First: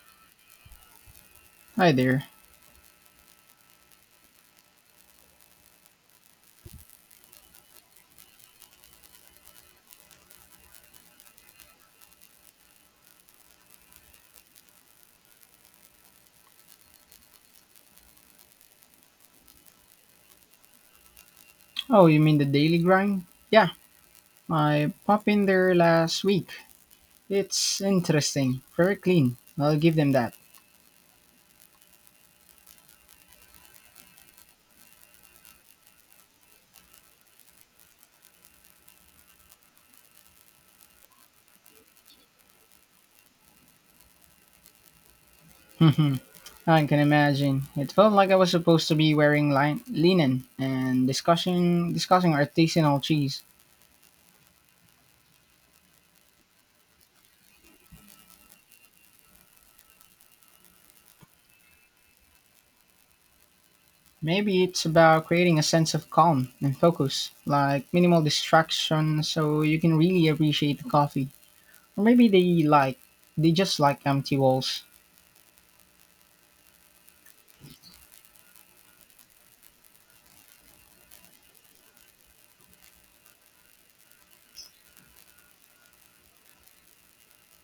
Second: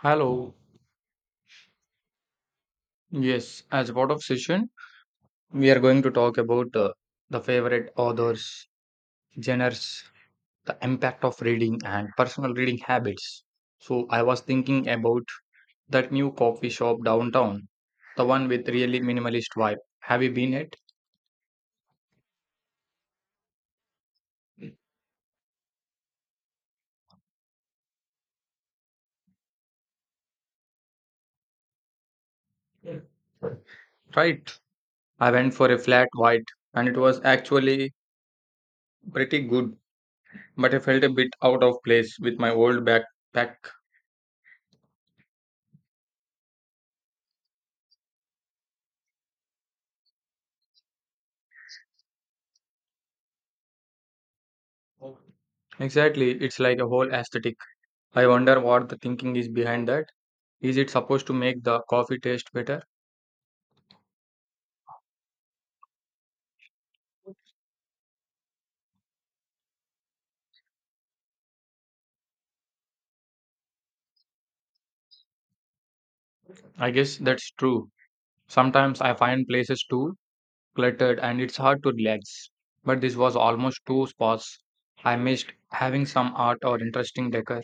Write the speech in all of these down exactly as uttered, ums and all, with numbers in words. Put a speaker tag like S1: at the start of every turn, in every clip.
S1: Hello.
S2: Hi there.
S1: Yes, as part of session, we are going to talk about uh, the favorite authors, genres, the impact of reading, and personal reading habits. So I was thinking about that new coffee shop downtown, the one with really minimalist vibe. Have you been it?
S2: Oh, you mean the Daily Grind? Yeah, I popped in there last week. It's interesting. Very clean. I'll give them that.
S1: Right. I went for a flat white, and it was actually pretty good, but I felt a bit out of place with my old backpack.
S2: I can imagine. It felt like I was supposed to be wearing lin- linen and discussing discussing artisanal cheese.
S1: Exactly, it's like a whole aesthetic. I wonder what the thinking is behind that. Is it supposed to make the coffee taste better?
S2: Maybe it's about creating a sense of calm and focus, like minimal distraction, so you can really appreciate the coffee. Or maybe they like they just like empty walls.
S1: I guess that's true. Sometimes I find places too cluttered and it's hard to relax. But this was almost two spots. I missed having some art or interesting decor.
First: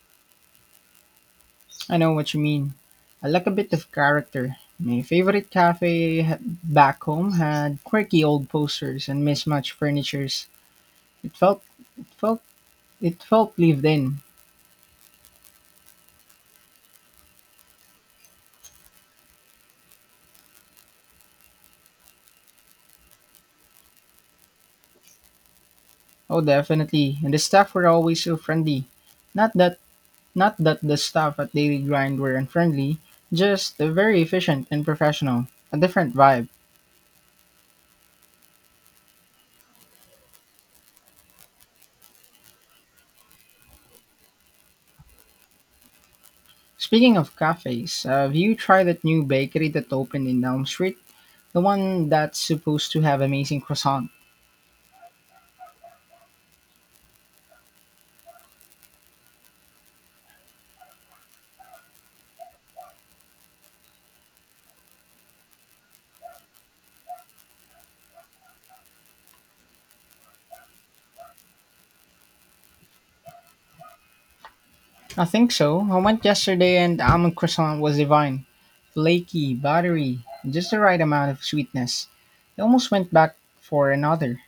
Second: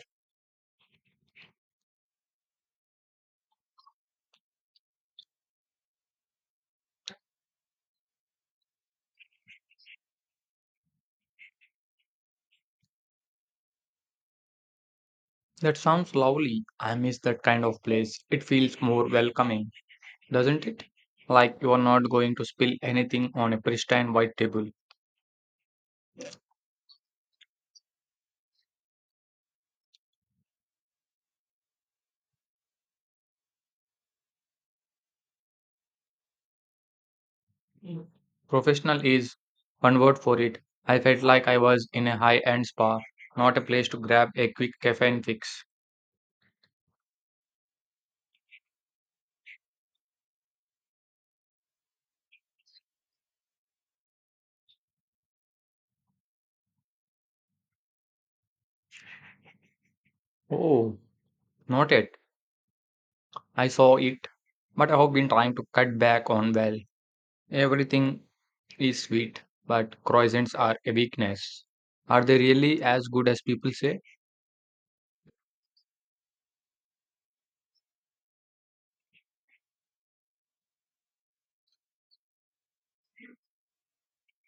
S2: I know what you mean. I like a bit of character. My favorite cafe h- back home had quirky old posters and mismatched furnitures. It felt, it felt, it felt lived in.
S1: That sounds lovely. I miss that kind of place. It feels more welcoming, doesn't it? Like you are not going to spill anything on a pristine white table.
S2: Oh, definitely. And the staff were always so friendly. Not that, not that the staff at Daily Grind were unfriendly, just very efficient and professional. A different vibe.
S1: Mm. Professional is one word for it. I felt like I was in a high end spa, not a place to grab a quick caffeine fix.
S2: Speaking of cafes, have you tried that new bakery that opened in Elm Street? The one that's supposed to have amazing croissants.
S1: Oh, not yet. I saw it, but I have been trying to cut back on, well, everything is sweet, but croissants are a weakness. Are they really as good as people say?
S2: I think so. I went yesterday and the almond croissant was divine. Flaky, buttery, and just the right amount of sweetness. I almost went back for another.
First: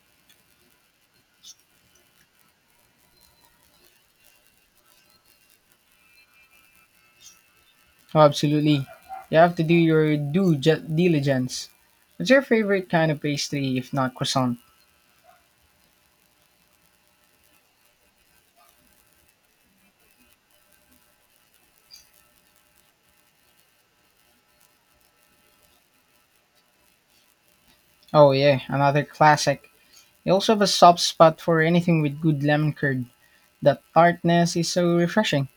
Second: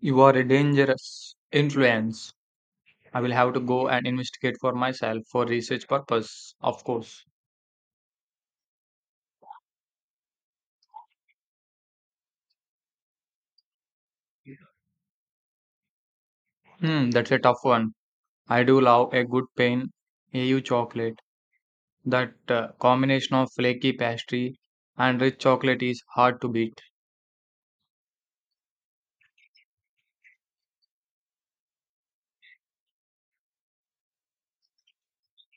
S1: You are a dangerous influence. I will have to go and investigate for myself, for research purpose, of course.
S2: Oh, absolutely. You have to do your due ju- diligence. What's your favorite kind of pastry, if not croissant?
S1: Hmm, that's a tough one. I do love a good pain A U chocolate. That uh, combination of flaky pastry and rich chocolate is hard to beat.
S2: Oh, yeah, another classic. I also have a soft spot for anything with good lemon curd. That tartness is so refreshing.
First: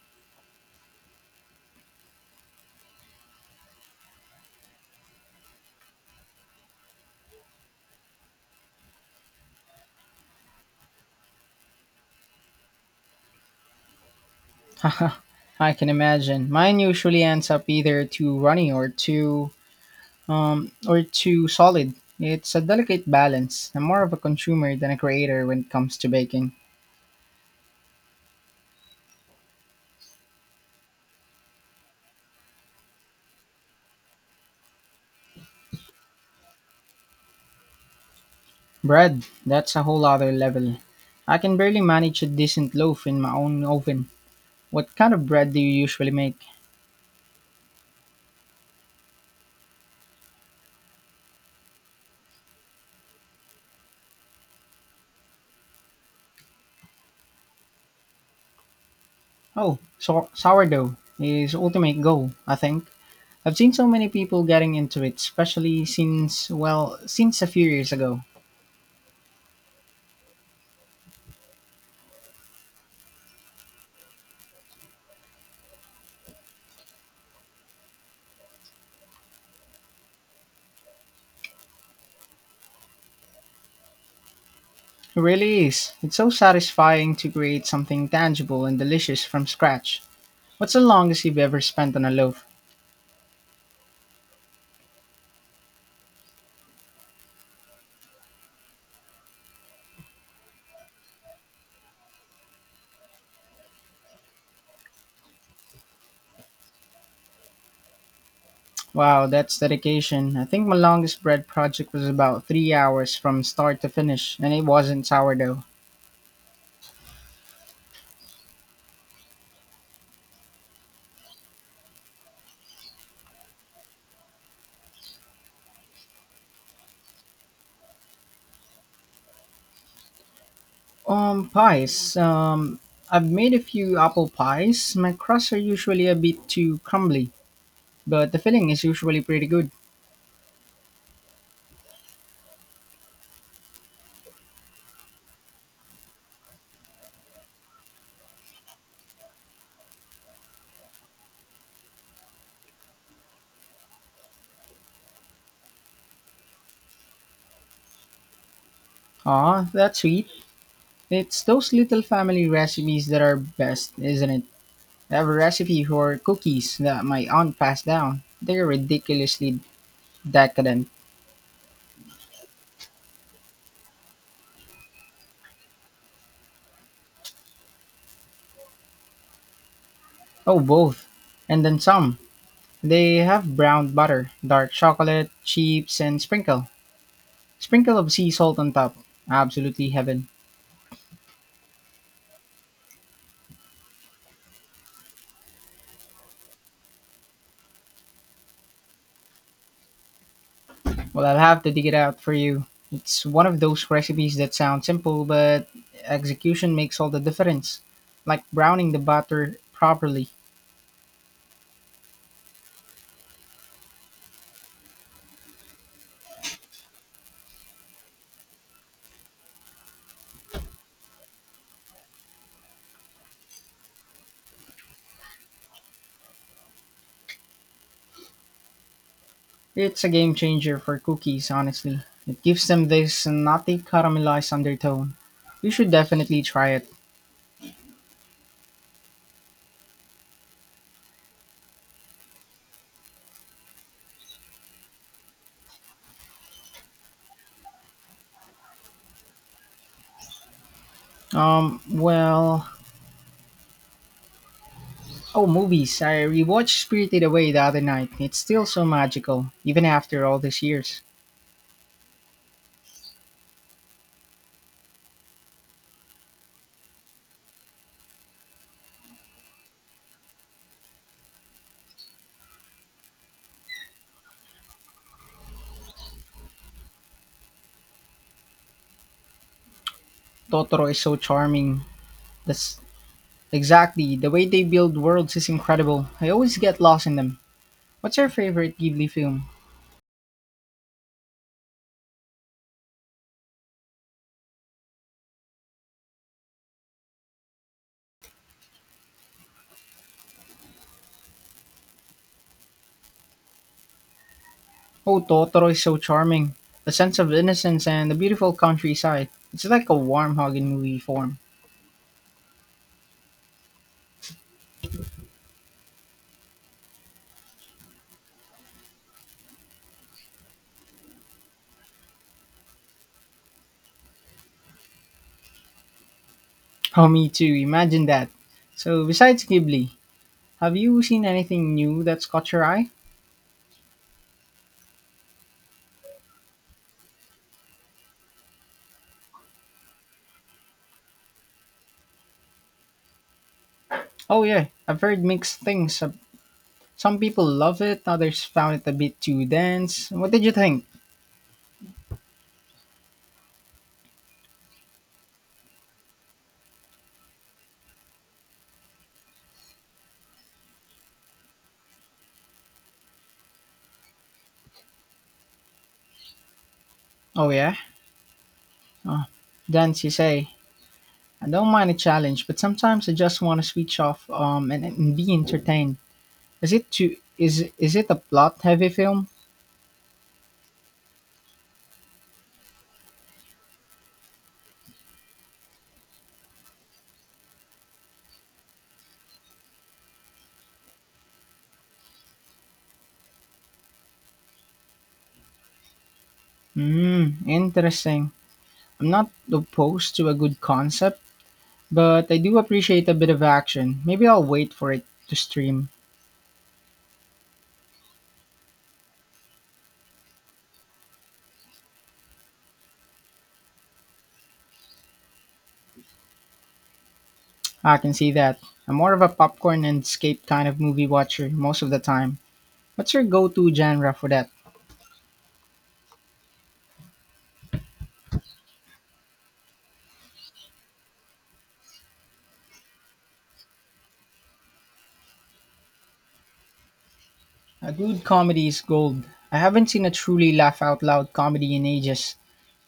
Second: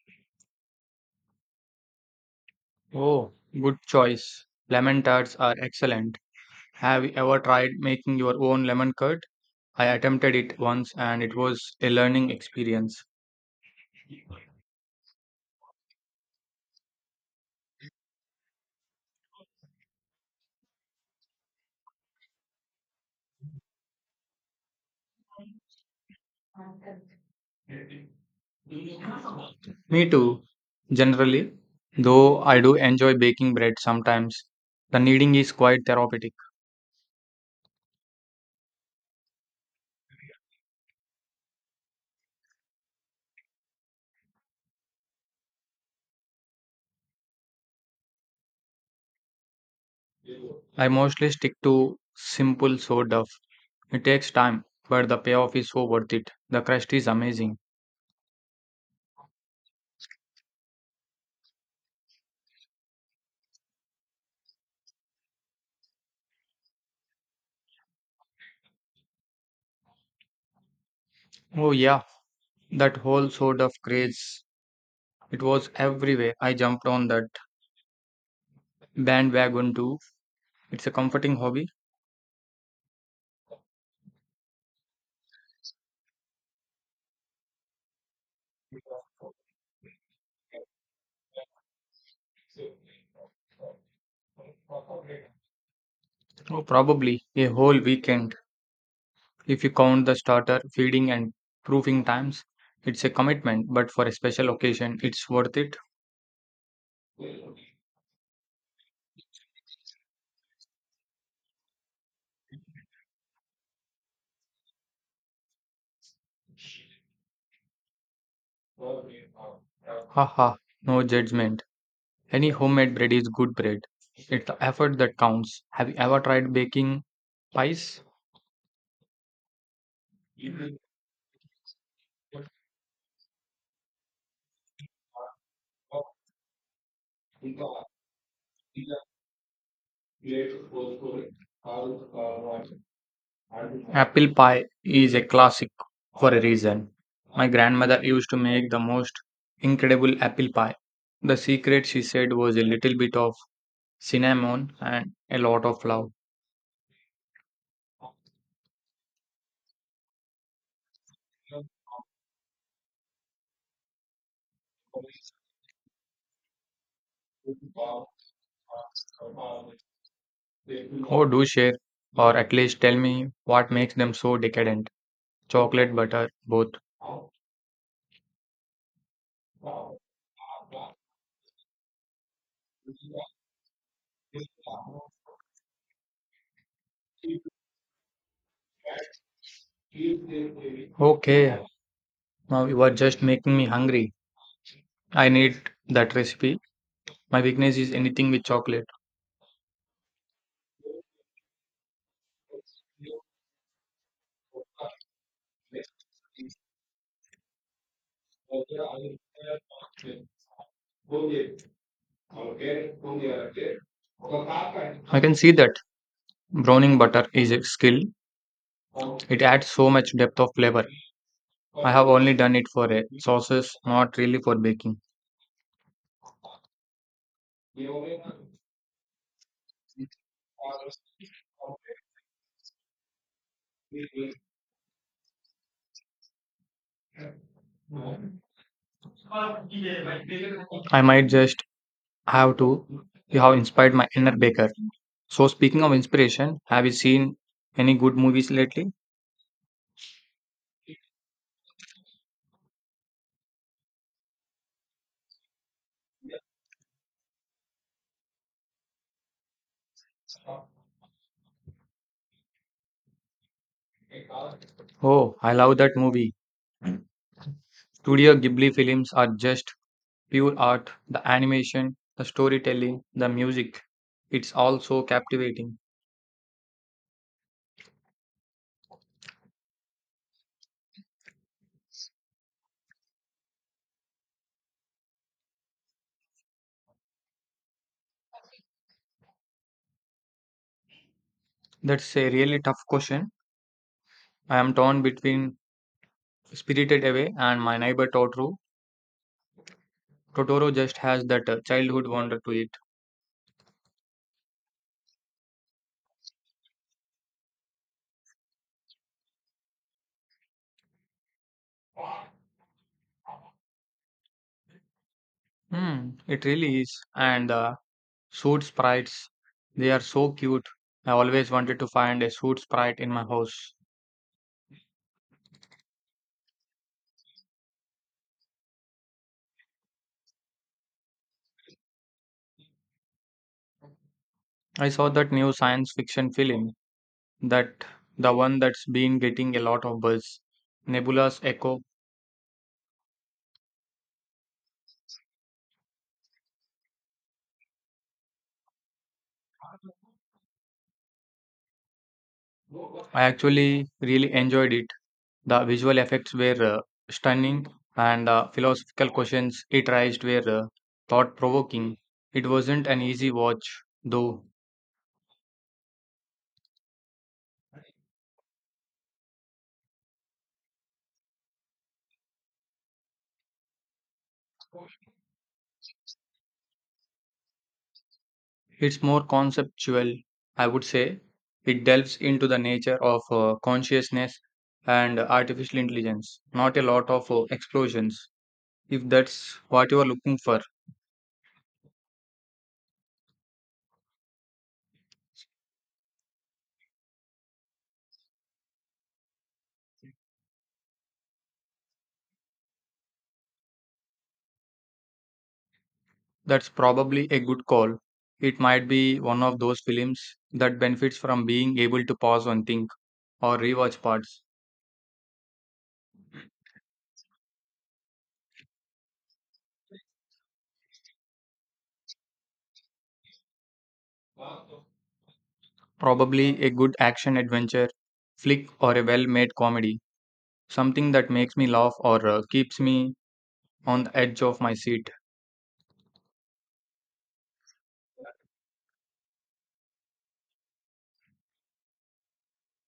S1: Oh, good choice. Lemon tarts are excellent. Have you ever tried making your own lemon curd? I attempted it once and it was a learning experience.
S2: Haha, I can imagine. Mine usually ends up either too runny or too um, or too solid. It's a delicate balance. I'm more of a consumer than a creator when it comes to baking.
S1: Me too, generally, though I do enjoy baking bread sometimes. The kneading is quite therapeutic.
S2: Bread, that's a whole other level. I can barely manage a decent loaf in my own oven. What kind of bread do you usually make?
S1: I mostly stick to simple sourdough. It takes time, but the payoff is so worth it. The crust is amazing.
S2: Oh, so- sourdough is ultimate goal, I think. I've seen so many people getting into it, especially since, well, since a few years ago.
S1: Oh, yeah, that whole sort of craze. It was everywhere. I jumped on that bandwagon too. It's a comforting hobby.
S2: It really is. It's so satisfying to create something tangible and delicious from scratch. What's the longest you've ever spent on a loaf?
S1: Oh, probably a whole weekend. If you count the starter, feeding, and proofing times, it's a commitment, but for a special occasion, it's worth it.
S2: Wow, that's dedication. I think my longest bread project was about three hours from start to finish, and it wasn't sourdough.
S1: Haha, no judgment. Any homemade bread is good bread. It's the effort that counts. Have you ever tried baking pies?
S2: Um, pies. Um, I've made a few apple pies. My crusts are usually a bit too crumbly, but the filling is usually pretty good.
S1: Apple pie is a classic for a reason. My grandmother used to make the most incredible apple pie. The secret, she said, was a little bit of cinnamon and a lot of love.
S2: Aw, that's sweet. It's those little family recipes that are best, isn't it? I have a recipe for cookies that my aunt passed down. They're ridiculously decadent.
S1: Oh, do share, or at least tell me what makes them so decadent. Chocolate, butter, both.
S2: Oh, both. And then some. They have browned butter, dark chocolate, chips, and sprinkle. Sprinkle of sea salt on top. Absolutely heaven.
S1: Okay, now you are just making me hungry. I need that recipe. My weakness is anything with chocolate.
S2: Well, I'll have to dig it out for you. It's one of those recipes that sound simple, but execution makes all the difference. Like browning the butter properly.
S1: I can see that browning butter is a skill. It adds so much depth of flavor. I have only done it for uh, sauces, not really for baking.
S2: It's a game changer for cookies, honestly. It gives them this nutty caramelized undertone. You should definitely try it.
S1: I might just have to. You have inspired my inner baker. So, speaking of inspiration, have you seen any good movies lately?
S2: Um, well, Oh, movies. I rewatched Spirited Away the other night. It's still so magical, even after all these years.
S1: Oh, I love that movie. Studio Ghibli films are just pure art. The animation, the storytelling, the music. It's all so captivating.
S2: Totoro is so charming. That's exactly the way they build worlds is incredible. I always get lost in them. What's your favorite Ghibli film?
S1: That's a really tough question. I am torn between Spirited Away and My Neighbor Totoro. Totoro just has that uh, childhood wonder to it.
S2: Oh, Totoro is so charming. The sense of innocence and the beautiful countryside. It's like a warm hug in movie form.
S1: Hmm, it really is. And the suit sprites, they are so cute. I always wanted to find a suit sprite in my house.
S2: Oh, me too. Imagine that. So, besides Ghibli, have you seen anything new that's caught your eye?
S1: I saw that new science fiction film, that the one that's been getting a lot of buzz, Nebula's Echo.
S2: Oh, yeah. I've heard mixed things. Some people love it, others found it a bit too dense. What did you think?
S1: I actually really enjoyed it. The visual effects were uh, stunning, and the philosophical questions it raised were uh, thought-provoking. It wasn't an easy watch, though.
S2: Oh, yeah? Oh, then she say, I don't mind a challenge, but sometimes I just want to switch off um, and, and be entertained. Is it too, is, is it a plot heavy
S1: It's more
S2: film?
S1: conceptual, I would say. It delves into the nature of uh, consciousness and artificial intelligence, not a lot of uh, explosions. If that's what you are looking for,
S2: Hmm, interesting. I'm not opposed to a good concept, but I do appreciate a bit of action. Maybe I'll wait for it to stream.
S1: that's probably a good call. It might be one of those films that benefits from being able to pause and think or rewatch parts.
S2: I can see that. I'm more of a popcorn and escape kind of movie watcher most of the time. What's your go to genre for that?
S1: Probably a good action adventure flick or a well made comedy, something that makes me laugh or uh, keeps me on the edge of my seat.
S2: A good comedy is gold. I haven't seen a truly laugh out loud comedy in ages.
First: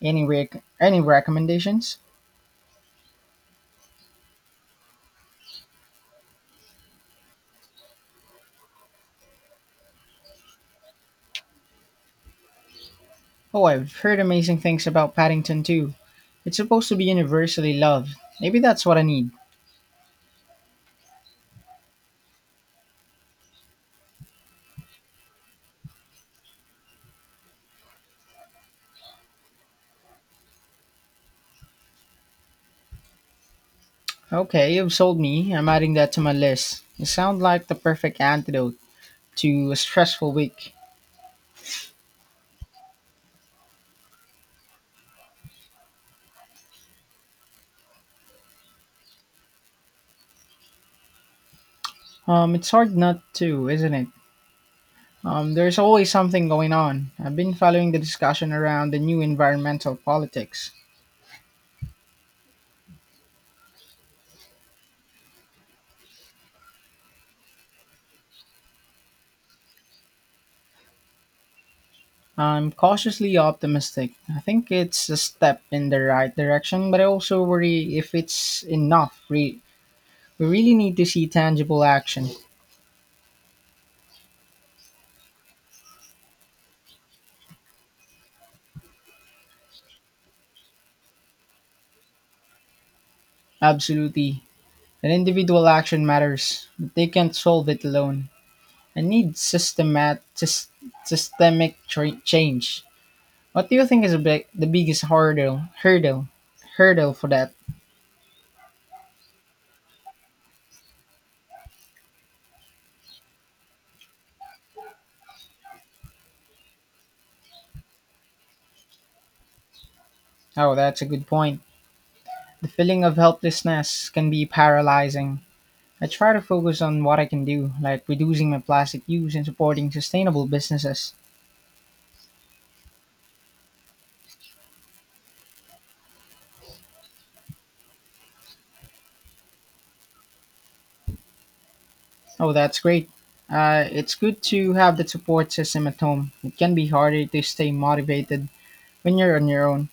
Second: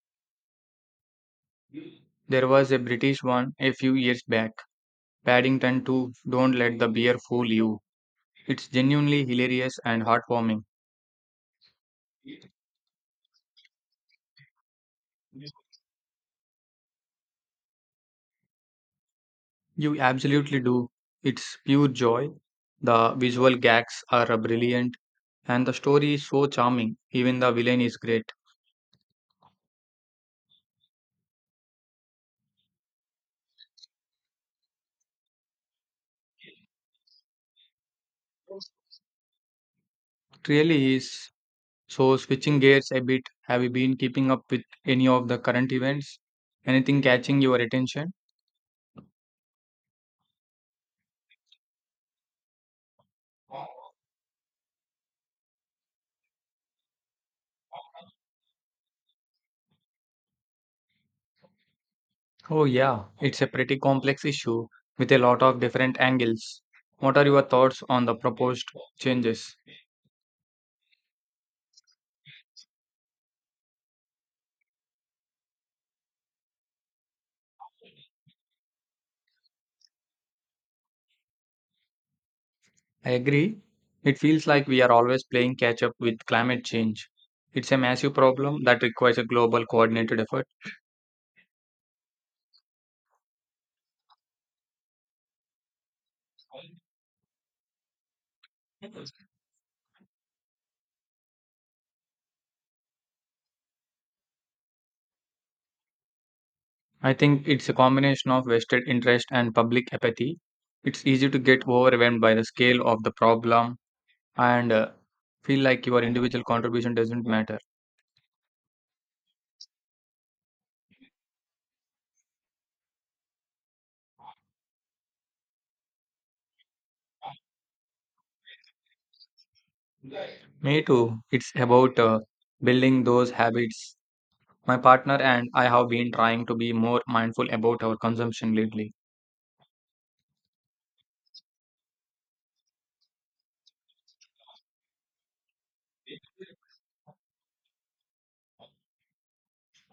S2: Any rec- any recommendations?
S1: There was a British one a few years back, Paddington two, Don't Let the Beer Fool You. It's genuinely hilarious and heartwarming.
S2: Oh, I've heard amazing things about Paddington too. It's supposed to be universally loved. Maybe that's what I need.
S1: You absolutely do. It's pure joy. The visual gags are uh, brilliant, and the story is so charming. Even the villain is great.
S2: Okay, you've sold me. I'm adding that to my list. You sound like the perfect antidote to a stressful
S1: It
S2: week.
S1: really is. So, switching gears a bit, have you been keeping up with any of the current events? Anything catching your attention?
S2: Um, it's hard not to, isn't it? Um, there's always something going on. I've been following the discussion around the new environmental politics.
S1: Oh, yeah, it's a pretty complex issue with a lot of different angles. What are your thoughts on the proposed changes?
S2: I'm cautiously optimistic. I think it's a step in the right direction, but I also worry if it's enough. Re- we really need to see tangible action.
S1: I agree. It feels like we are always playing catch up with climate change. It's a massive problem that requires a global coordinated effort.
S2: Absolutely. An individual action matters, but they can't solve it alone. I need systemat- sys- systemic tra- change. What do you think is a big, the biggest hurdle hurdle
S1: I
S2: hurdle for
S1: think
S2: that?
S1: it's a combination of vested interest and public apathy. It's easy to get overwhelmed by the scale of the problem and uh, feel like your individual contribution doesn't matter.
S2: Oh, that's a good point. The feeling of helplessness can be paralyzing. I try to focus on what I can do, like reducing my plastic use and supporting sustainable
S1: Me
S2: businesses.
S1: too. It's about uh, building those habits. My partner and I have been trying to be more mindful about our consumption lately.
S2: Oh, that's great. Uh, it's good to have the support system at home. It can be harder to stay motivated when you're on your own.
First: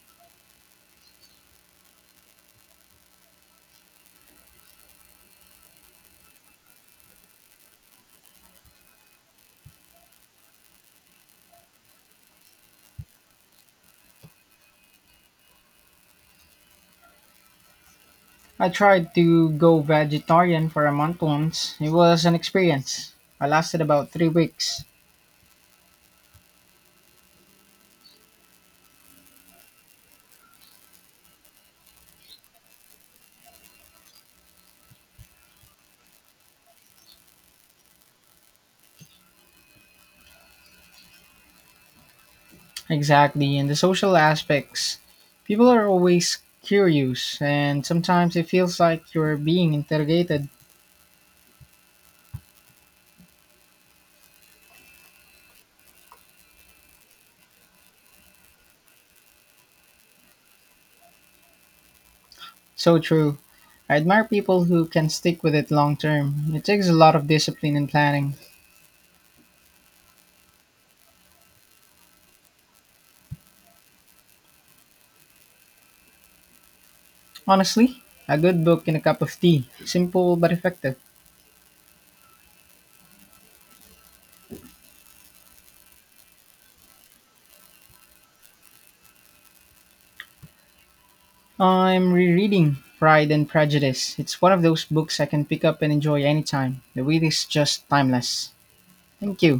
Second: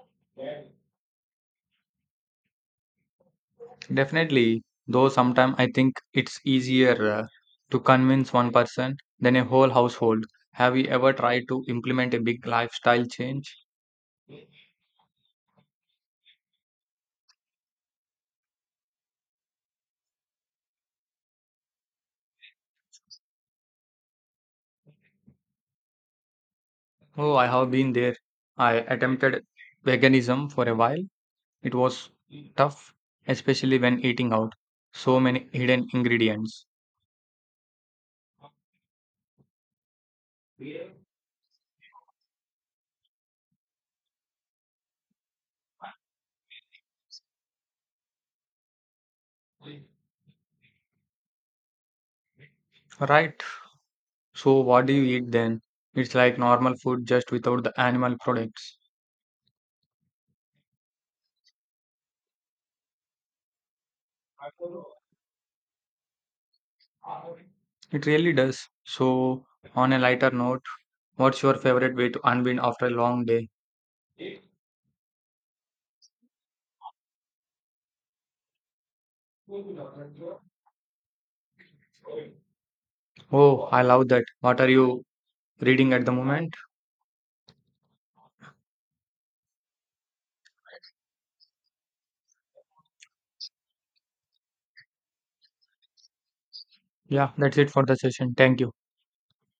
S1: Definitely, though sometimes I think it's easier uh, to convince one person than a whole household. Have you ever tried to implement a big lifestyle change?
S2: I tried to go vegetarian for a month once. It was an experience. I lasted about three weeks.
S1: Oh, I have been there. I attempted veganism for a while. It was tough, especially when eating out. So many hidden ingredients.
S2: Exactly, and the social aspects. People are always curious, and sometimes it feels like you're being interrogated.
S1: Right. So, what do you eat then? It's like normal food just without the animal products.
S2: So true. I admire people who can stick with it long term. It takes a lot of discipline and
S1: It really
S2: planning.
S1: does. So, on a lighter note, what's your favorite way to unwind after a long day?
S2: Honestly, a good book and a cup of tea. Simple but effective.
S1: Oh, I love that. What are you reading at the moment?
S2: I'm rereading Pride and Prejudice. It's one of those books I can pick up and enjoy anytime. The read
S1: Yeah,
S2: is
S1: that's it for
S2: just
S1: the session.
S2: timeless.
S1: Thank you.
S2: Thank you.